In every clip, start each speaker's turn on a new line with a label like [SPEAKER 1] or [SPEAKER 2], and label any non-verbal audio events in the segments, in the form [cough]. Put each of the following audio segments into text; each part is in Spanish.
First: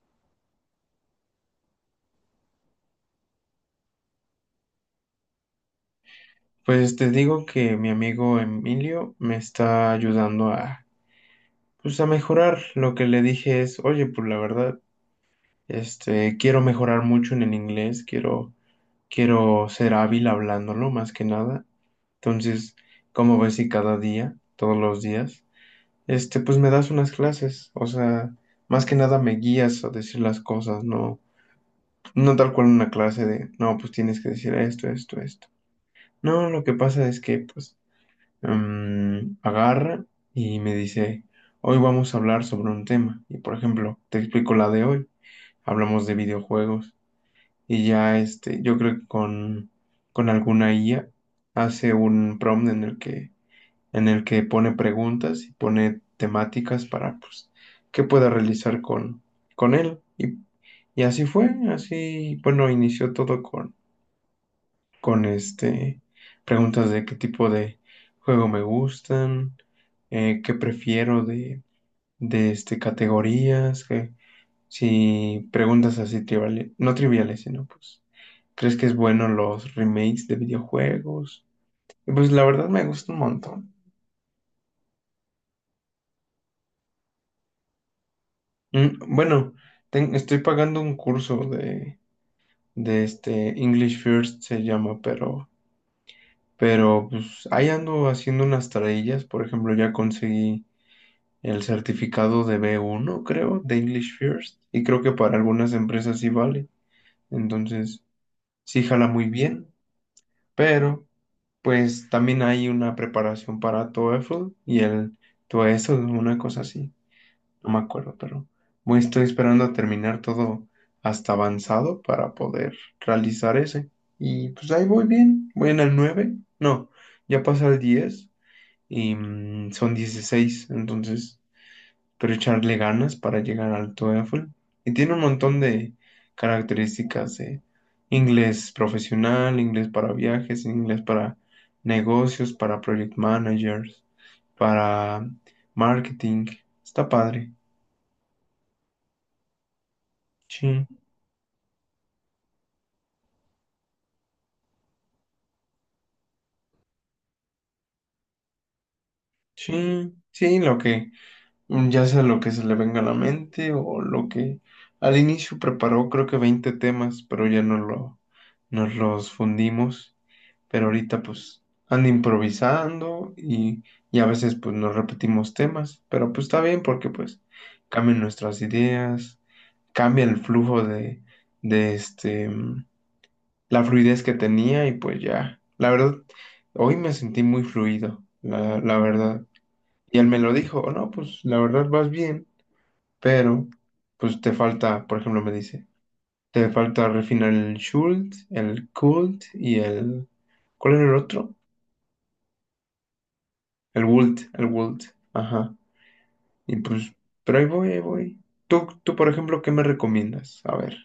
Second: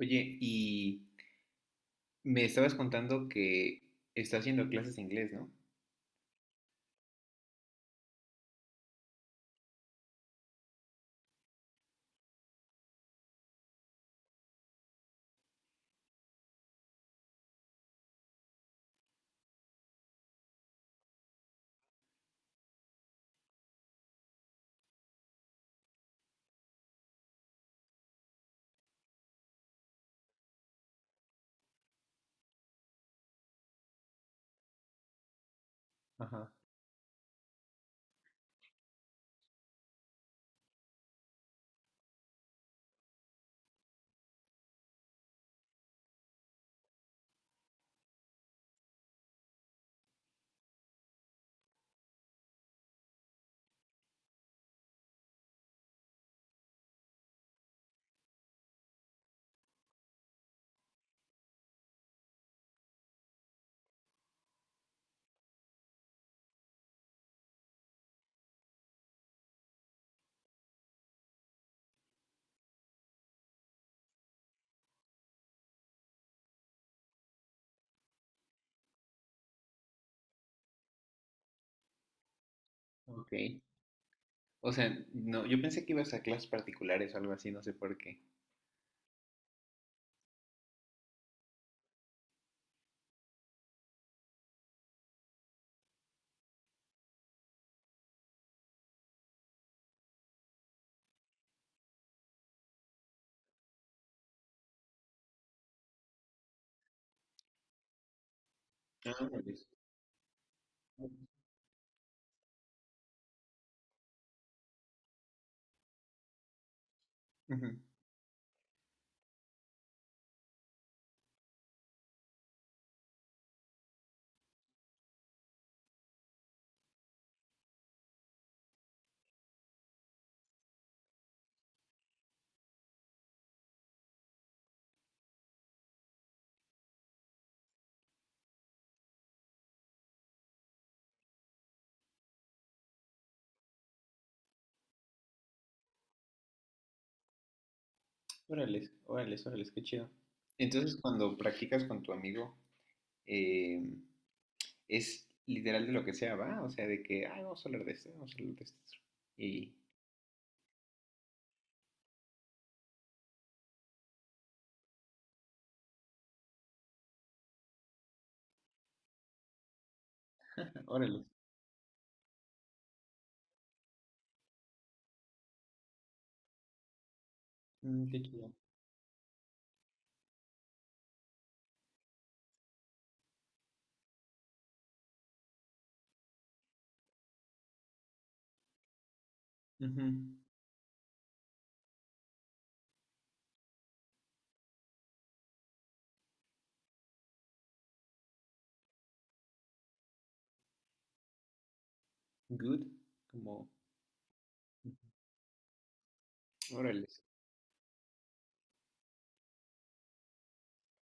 [SPEAKER 1] Oye, y me estabas contando que estás haciendo clases de inglés, ¿no?
[SPEAKER 2] Pues te digo que mi amigo Emilio me está ayudando a, pues, a mejorar. Lo que le dije es: oye, pues la verdad, quiero mejorar mucho en el inglés, quiero ser hábil hablándolo más que nada. Entonces, como ves si cada día, todos los días, pues me das unas clases, o sea, más que nada me guías a decir las cosas, no, no tal cual una clase de: no, pues tienes que decir esto, esto, esto. No,
[SPEAKER 1] Ajá.
[SPEAKER 2] lo que pasa es que, pues, agarra y me dice: hoy vamos a hablar sobre un tema. Y por ejemplo, te explico la de hoy. Hablamos de videojuegos. Y ya, yo creo que con alguna IA hace un prompt en el que pone preguntas y pone temáticas para, pues, que pueda realizar con él. Y así fue. Así, bueno, inició todo con con este preguntas de qué tipo de juego me gustan, qué prefiero de, de categorías, que si preguntas así triviales, no triviales, sino, pues, ¿crees que es bueno los remakes de videojuegos? Y pues la verdad me gusta un
[SPEAKER 1] Ok.
[SPEAKER 2] montón.
[SPEAKER 1] O sea, no, yo pensé que ibas a clases particulares o algo así, no sé por qué.
[SPEAKER 2] Bueno, estoy pagando un curso de, de English First se llama, pero pues ahí ando haciendo unas tareillas. Por ejemplo, ya conseguí el certificado de B1, creo, de English First, y creo que para algunas empresas sí vale. Entonces, sí jala
[SPEAKER 1] Ah,
[SPEAKER 2] muy
[SPEAKER 1] órales.
[SPEAKER 2] bien, pero pues también hay una preparación para TOEFL y el TOESL, una cosa así,
[SPEAKER 1] Ujú.
[SPEAKER 2] no me acuerdo, pero muy estoy esperando a terminar todo hasta avanzado para poder realizar ese. Y pues ahí voy bien, voy en el nueve, no, ya pasa el 10 y, son 16, entonces pero echarle ganas para llegar al TOEFL. Y tiene un montón de características: inglés profesional, inglés para viajes, inglés para negocios, para project managers, para marketing. Está padre.
[SPEAKER 1] Órales, órales, órales, qué chido.
[SPEAKER 2] Sí,
[SPEAKER 1] Entonces, cuando practicas con tu amigo, eh, es literal de lo que sea, ¿va? O sea, de que, ah, vamos a hablar de esto, vamos a hablar de esto. Y,
[SPEAKER 2] sí, sí, lo que, ya sea lo que se le venga a la mente o lo que al inicio preparó creo que 20 temas, pero ya no nos los fundimos. Pero ahorita
[SPEAKER 1] órales,
[SPEAKER 2] pues ando improvisando y a veces pues nos repetimos temas, pero pues está bien porque pues
[SPEAKER 1] mm,
[SPEAKER 2] cambian
[SPEAKER 1] qué chido.
[SPEAKER 2] nuestras ideas, cambia el flujo de, de la fluidez que tenía. Y pues ya, la verdad, hoy me sentí muy fluido, la verdad.
[SPEAKER 1] Ujú.
[SPEAKER 2] Y él me lo dijo: "Oh, no, pues la verdad vas bien, pero pues te falta, por ejemplo, me dice, te falta refinar el Schuld, el Kult y el... ¿cuál era el otro?
[SPEAKER 1] Good, como,
[SPEAKER 2] El Wult, el Wult". Ajá. Y pues,
[SPEAKER 1] órales.
[SPEAKER 2] pero ahí voy, ahí voy. Tú, por ejemplo, ¿qué me recomiendas? A ver.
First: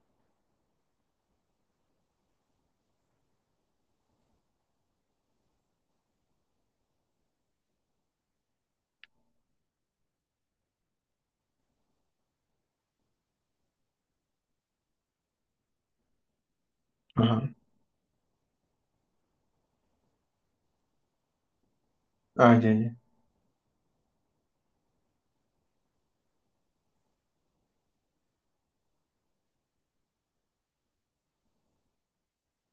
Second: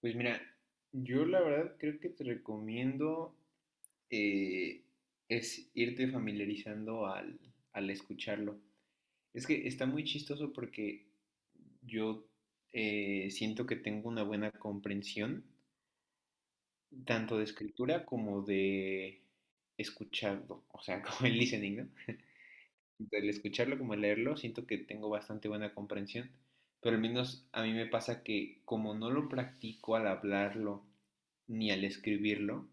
[SPEAKER 1] Pues mira, yo la verdad creo que te recomiendo eh, es irte familiarizando al escucharlo. Es que está muy chistoso porque yo, siento que tengo una buena comprensión tanto
[SPEAKER 2] Ajá.
[SPEAKER 1] de escritura como de escucharlo, o sea, [laughs] como el listening, ¿no?
[SPEAKER 2] Ah, ya, ya.
[SPEAKER 1] Tanto el escucharlo como el leerlo, siento que tengo bastante buena comprensión, pero al menos a mí me pasa que como no lo practico al hablarlo ni al escribirlo,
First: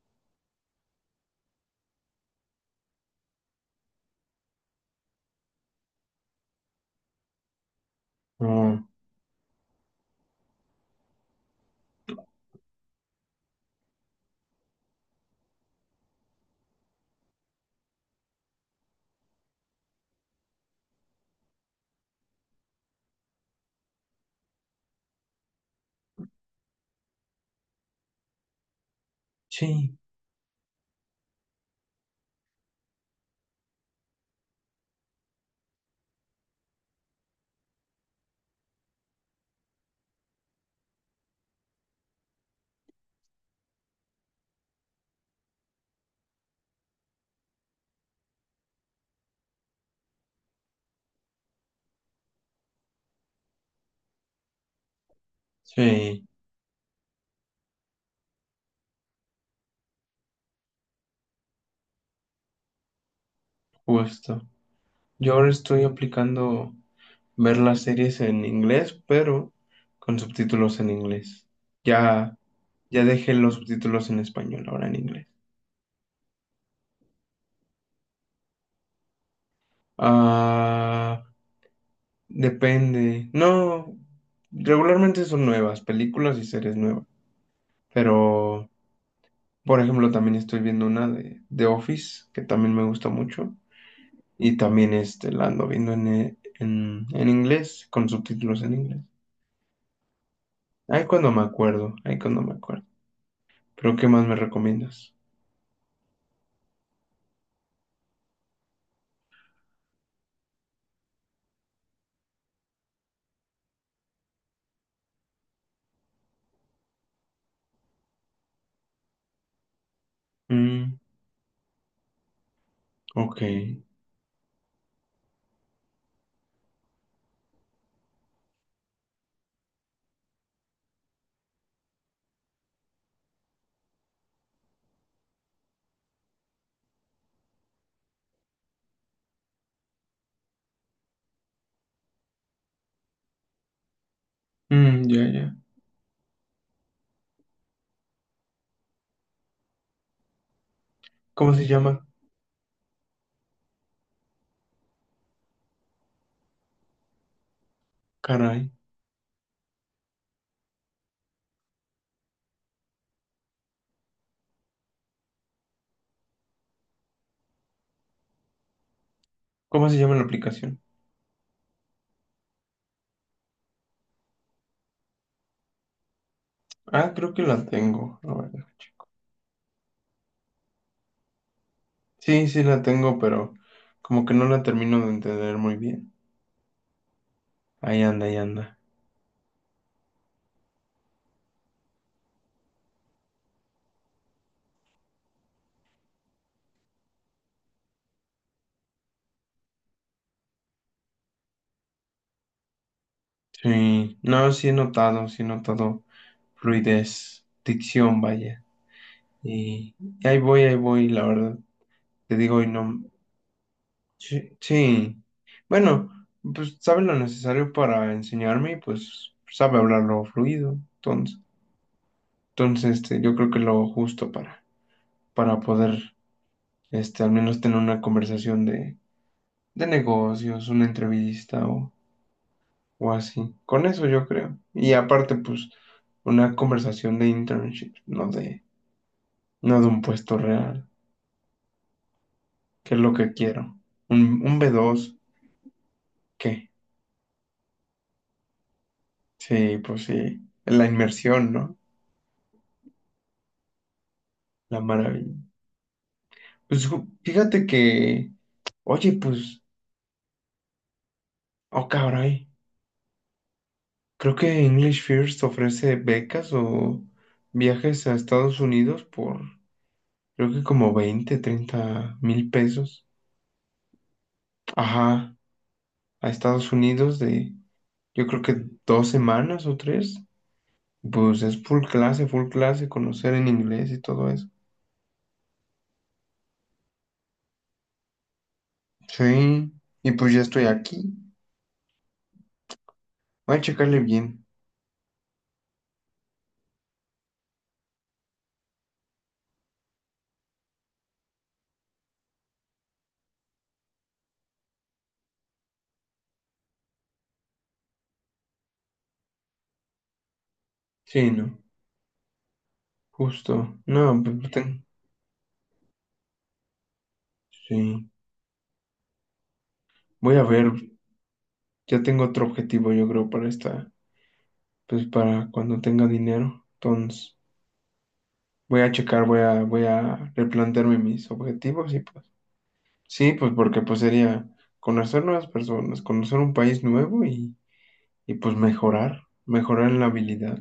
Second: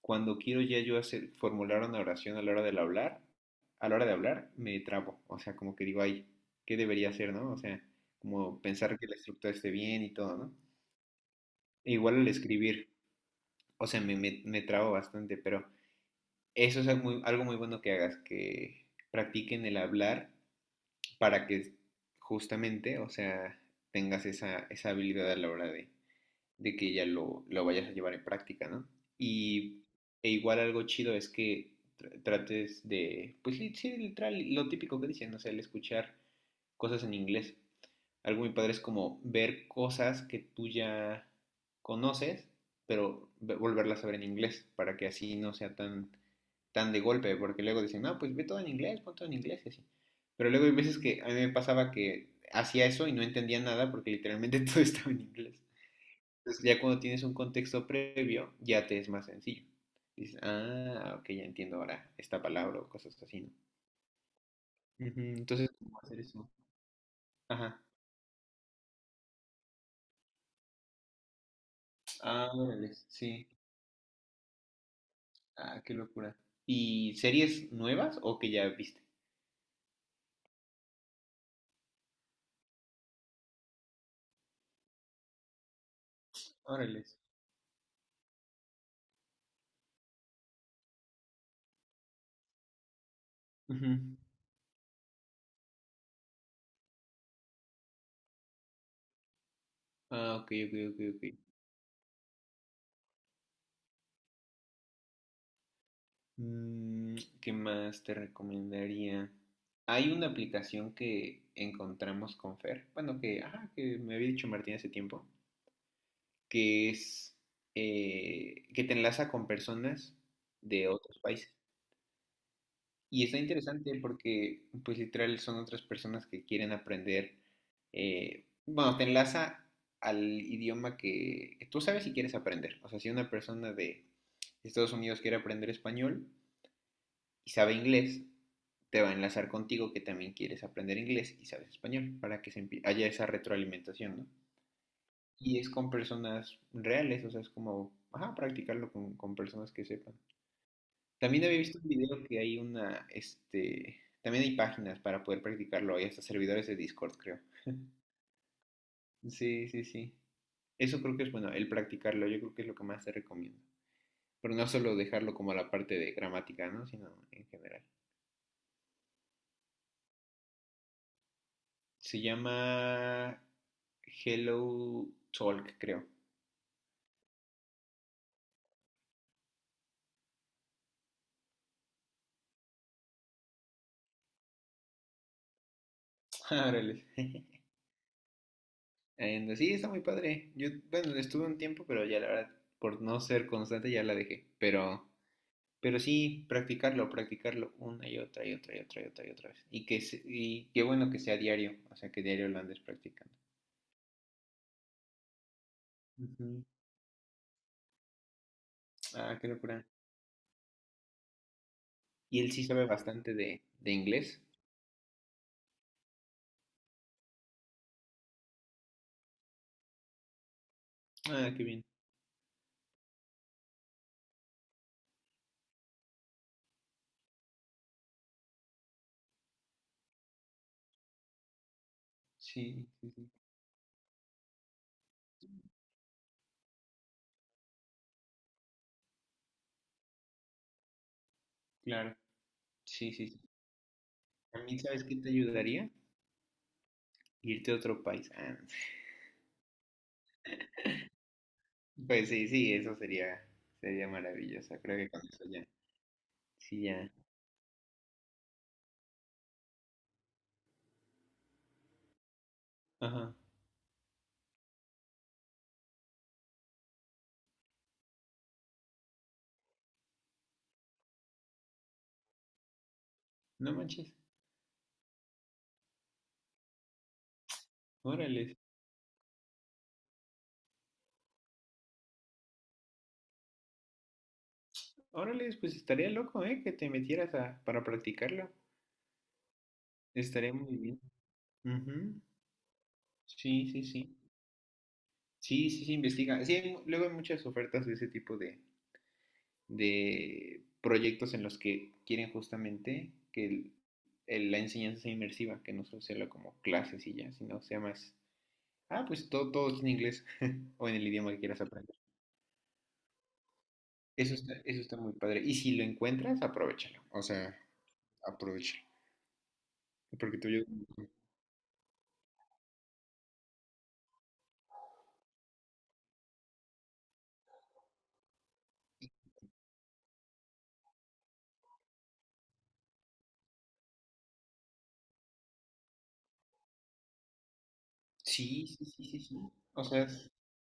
[SPEAKER 1] cuando quiero ya yo hacer, formular una oración a la hora de hablar, a la hora de hablar, me trabo. O sea, como que digo, ay, ¿qué debería hacer, no? O sea, como
[SPEAKER 2] Oh,
[SPEAKER 1] pensar que la estructura esté bien y todo, ¿no? E igual al escribir, o sea, me trabo bastante, pero eso es algo muy bueno que hagas, que practiquen el hablar para que justamente, o sea, tengas esa, esa habilidad a la hora de que ya lo vayas a llevar en práctica, ¿no? Y
[SPEAKER 2] sí,
[SPEAKER 1] e igual algo chido es que trates de, pues sí, literal, lo típico que dicen, o sea, el escuchar cosas en inglés. Algo muy padre es como ver cosas que tú ya conoces, pero volverlas a ver en inglés, para que así no sea tan, tan de golpe, porque luego dicen, no, pues ve todo en inglés, pon todo en inglés y así. Pero luego hay veces que a mí me pasaba que hacía eso y no entendía nada porque literalmente [laughs] todo estaba en inglés.
[SPEAKER 2] sí,
[SPEAKER 1] Entonces, ya cuando tienes un contexto previo, ya te es más sencillo. Dices, ah, ok, ya entiendo ahora esta palabra o cosas así, ¿no?
[SPEAKER 2] justo.
[SPEAKER 1] Ujú.
[SPEAKER 2] Yo ahora
[SPEAKER 1] Entonces,
[SPEAKER 2] estoy
[SPEAKER 1] ¿cómo hacer eso?
[SPEAKER 2] aplicando ver
[SPEAKER 1] Ajá.
[SPEAKER 2] las series en inglés, pero con subtítulos en inglés. Ya,
[SPEAKER 1] Ah, órale,
[SPEAKER 2] ya dejé
[SPEAKER 1] sí.
[SPEAKER 2] los subtítulos en español, ahora en inglés.
[SPEAKER 1] Ah, qué locura. ¿Y series nuevas o que ya viste?
[SPEAKER 2] Ah, depende. No, regularmente son nuevas, películas y series
[SPEAKER 1] Órale.
[SPEAKER 2] nuevas. Pero Por ejemplo, también estoy viendo una de Office, que también me gusta mucho,
[SPEAKER 1] Ujú.
[SPEAKER 2] y también, la ando viendo en inglés, con subtítulos en inglés.
[SPEAKER 1] Ah, ok, ok, ok,
[SPEAKER 2] Ahí
[SPEAKER 1] ok.
[SPEAKER 2] cuando me acuerdo, ahí cuando me acuerdo. Pero, ¿qué más me recomiendas?
[SPEAKER 1] Mm, ¿qué más te recomendaría? Hay una aplicación que encontramos con Fer, bueno, que, ajá, que me había dicho Martín hace tiempo, que es que te enlaza con personas de
[SPEAKER 2] Mm,
[SPEAKER 1] otros países. Y está
[SPEAKER 2] ok.
[SPEAKER 1] interesante porque, pues literal, son otras personas que quieren aprender. Eh, bueno, te enlaza al idioma que tú sabes si quieres aprender. O sea, si una persona de Estados Unidos quiere aprender español y sabe inglés, te va a enlazar contigo que también quieres aprender inglés y sabes español para que haya esa retroalimentación, ¿no?
[SPEAKER 2] Mm, ya, ya.
[SPEAKER 1] Y es con personas reales, o sea, es como, ajá, practicarlo con personas que sepan. También
[SPEAKER 2] ¿Cómo
[SPEAKER 1] había
[SPEAKER 2] se
[SPEAKER 1] visto un
[SPEAKER 2] llama?
[SPEAKER 1] video que hay una, este, también hay páginas para poder practicarlo, hay hasta servidores de Discord, creo.
[SPEAKER 2] Caray.
[SPEAKER 1] Sí, sí, sí. Eso creo que es bueno, el practicarlo, yo creo que es lo que más te recomiendo. Pero no solo dejarlo como a la parte de gramática, ¿no? Sino en general.
[SPEAKER 2] ¿Cómo se llama la aplicación?
[SPEAKER 1] Se llama Hello Talk, creo.
[SPEAKER 2] Ah, creo que la tengo, la verdad. Sí, sí la tengo, pero como que no la termino de entender muy bien.
[SPEAKER 1] [laughs] Órale.
[SPEAKER 2] Ahí anda, ahí anda.
[SPEAKER 1] And, sí, está muy padre. Yo, bueno, estuve un tiempo, pero ya la verdad, por no ser constante, ya la dejé. Pero sí, practicarlo, practicarlo una y otra y otra y otra y otra y otra vez. Y y qué bueno que sea diario, o sea, que diario lo andes practicando.
[SPEAKER 2] Sí, no, sí he notado
[SPEAKER 1] Ujú.
[SPEAKER 2] fluidez, dicción, vaya.
[SPEAKER 1] Ah, qué locura.
[SPEAKER 2] Y ahí voy, la verdad. Te
[SPEAKER 1] Y él
[SPEAKER 2] digo,
[SPEAKER 1] sí
[SPEAKER 2] y
[SPEAKER 1] sabe
[SPEAKER 2] no.
[SPEAKER 1] bastante de inglés.
[SPEAKER 2] Sí, sí. Bueno, pues sabe lo necesario para enseñarme y pues sabe hablarlo fluido. Entonces,
[SPEAKER 1] Ah, qué bien.
[SPEAKER 2] entonces este, yo creo que lo justo para poder, al menos tener una conversación de negocios, una entrevista o,
[SPEAKER 1] Sí, sí,
[SPEAKER 2] o
[SPEAKER 1] sí.
[SPEAKER 2] así. Con eso yo creo. Y aparte, pues, una conversación de internship, no de un puesto real.
[SPEAKER 1] Claro.
[SPEAKER 2] ¿Qué es
[SPEAKER 1] Sí,
[SPEAKER 2] lo
[SPEAKER 1] sí,
[SPEAKER 2] que
[SPEAKER 1] sí.
[SPEAKER 2] quiero? ¿Un
[SPEAKER 1] A mí, ¿sabes
[SPEAKER 2] B2?
[SPEAKER 1] qué
[SPEAKER 2] Dos,
[SPEAKER 1] te ayudaría?
[SPEAKER 2] qué.
[SPEAKER 1] Irte a otro país. Ah,
[SPEAKER 2] Sí, pues sí. La inmersión, ¿no?
[SPEAKER 1] pues sí, sí, eso sería, sería maravilloso.
[SPEAKER 2] La
[SPEAKER 1] Creo que con
[SPEAKER 2] maravilla.
[SPEAKER 1] eso ya,
[SPEAKER 2] Pues
[SPEAKER 1] sí, ya,
[SPEAKER 2] fíjate que, oye, pues, oh caray,
[SPEAKER 1] ajá,
[SPEAKER 2] creo que English First ofrece becas o viajes a Estados Unidos por, creo que como 20, 30,000 pesos.
[SPEAKER 1] no manches,
[SPEAKER 2] Ajá, a Estados Unidos yo creo
[SPEAKER 1] órales,
[SPEAKER 2] que 2 semanas o 3. Pues es full clase, conocer en inglés y todo eso.
[SPEAKER 1] órales, pues estaría loco, ¿eh? Que te metieras a, para practicarlo,
[SPEAKER 2] Sí, y pues ya
[SPEAKER 1] estaría
[SPEAKER 2] estoy
[SPEAKER 1] muy bien.
[SPEAKER 2] aquí.
[SPEAKER 1] Ujú.
[SPEAKER 2] Voy a
[SPEAKER 1] Sí, sí,
[SPEAKER 2] checarle
[SPEAKER 1] sí,
[SPEAKER 2] bien.
[SPEAKER 1] sí, sí, sí, investiga. Sí, hay luego hay muchas ofertas de ese tipo de proyectos en los que quieren justamente que la enseñanza sea inmersiva, que no solo sea lo como clases y ya, sino sea más, ah, pues todo, todo es en inglés [laughs] o en el
[SPEAKER 2] Sí,
[SPEAKER 1] idioma que
[SPEAKER 2] no,
[SPEAKER 1] quieras aprender.
[SPEAKER 2] justo. No, pues pues,
[SPEAKER 1] Eso
[SPEAKER 2] ten-
[SPEAKER 1] está muy padre. Y si lo encuentras, aprovéchalo, o sea,
[SPEAKER 2] Sí,
[SPEAKER 1] aprovéchalo.
[SPEAKER 2] voy
[SPEAKER 1] Porque
[SPEAKER 2] a
[SPEAKER 1] te oyes-
[SPEAKER 2] ver. Ya tengo otro objetivo, yo creo, para esta, pues para cuando tenga dinero. Entonces, voy a checar, voy a replantearme mis objetivos y pues. Sí, pues porque pues sería conocer nuevas personas, conocer un país nuevo y pues
[SPEAKER 1] Sí, sí, sí, sí,
[SPEAKER 2] mejorar,
[SPEAKER 1] sí. O
[SPEAKER 2] mejorar en
[SPEAKER 1] sea,
[SPEAKER 2] la
[SPEAKER 1] es
[SPEAKER 2] habilidad.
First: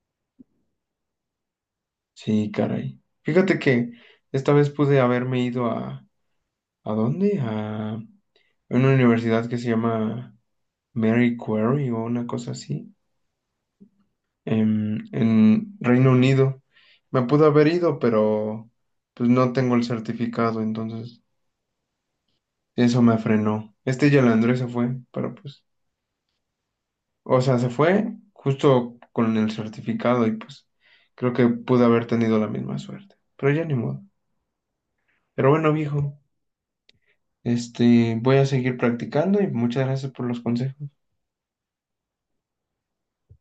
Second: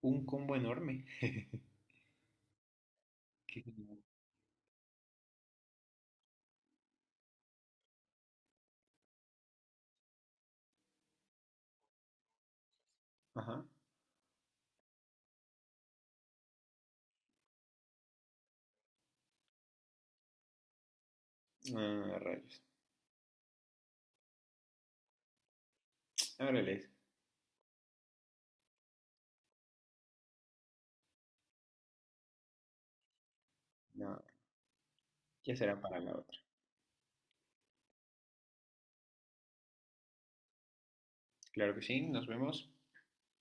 [SPEAKER 1] un combo enorme.
[SPEAKER 2] Sí, caray. Fíjate
[SPEAKER 1] Que-
[SPEAKER 2] que esta vez pude haberme ido ¿a dónde?, en una universidad que se llama Mary Quarry o una cosa así,
[SPEAKER 1] Ajá.
[SPEAKER 2] en Reino Unido. Me pude haber ido, pero pues no tengo el certificado, entonces
[SPEAKER 1] Ah, rayos.
[SPEAKER 2] eso me frenó. Este Yalandré se fue, pero pues,
[SPEAKER 1] Árales.
[SPEAKER 2] o sea, se fue justo con el certificado y pues creo que pude haber tenido la misma suerte, pero ya ni modo.
[SPEAKER 1] No,
[SPEAKER 2] Pero
[SPEAKER 1] ya
[SPEAKER 2] bueno,
[SPEAKER 1] será para la
[SPEAKER 2] viejo,
[SPEAKER 1] otra.
[SPEAKER 2] voy a seguir practicando y muchas gracias por los consejos.
[SPEAKER 1] Claro que sí, nos vemos.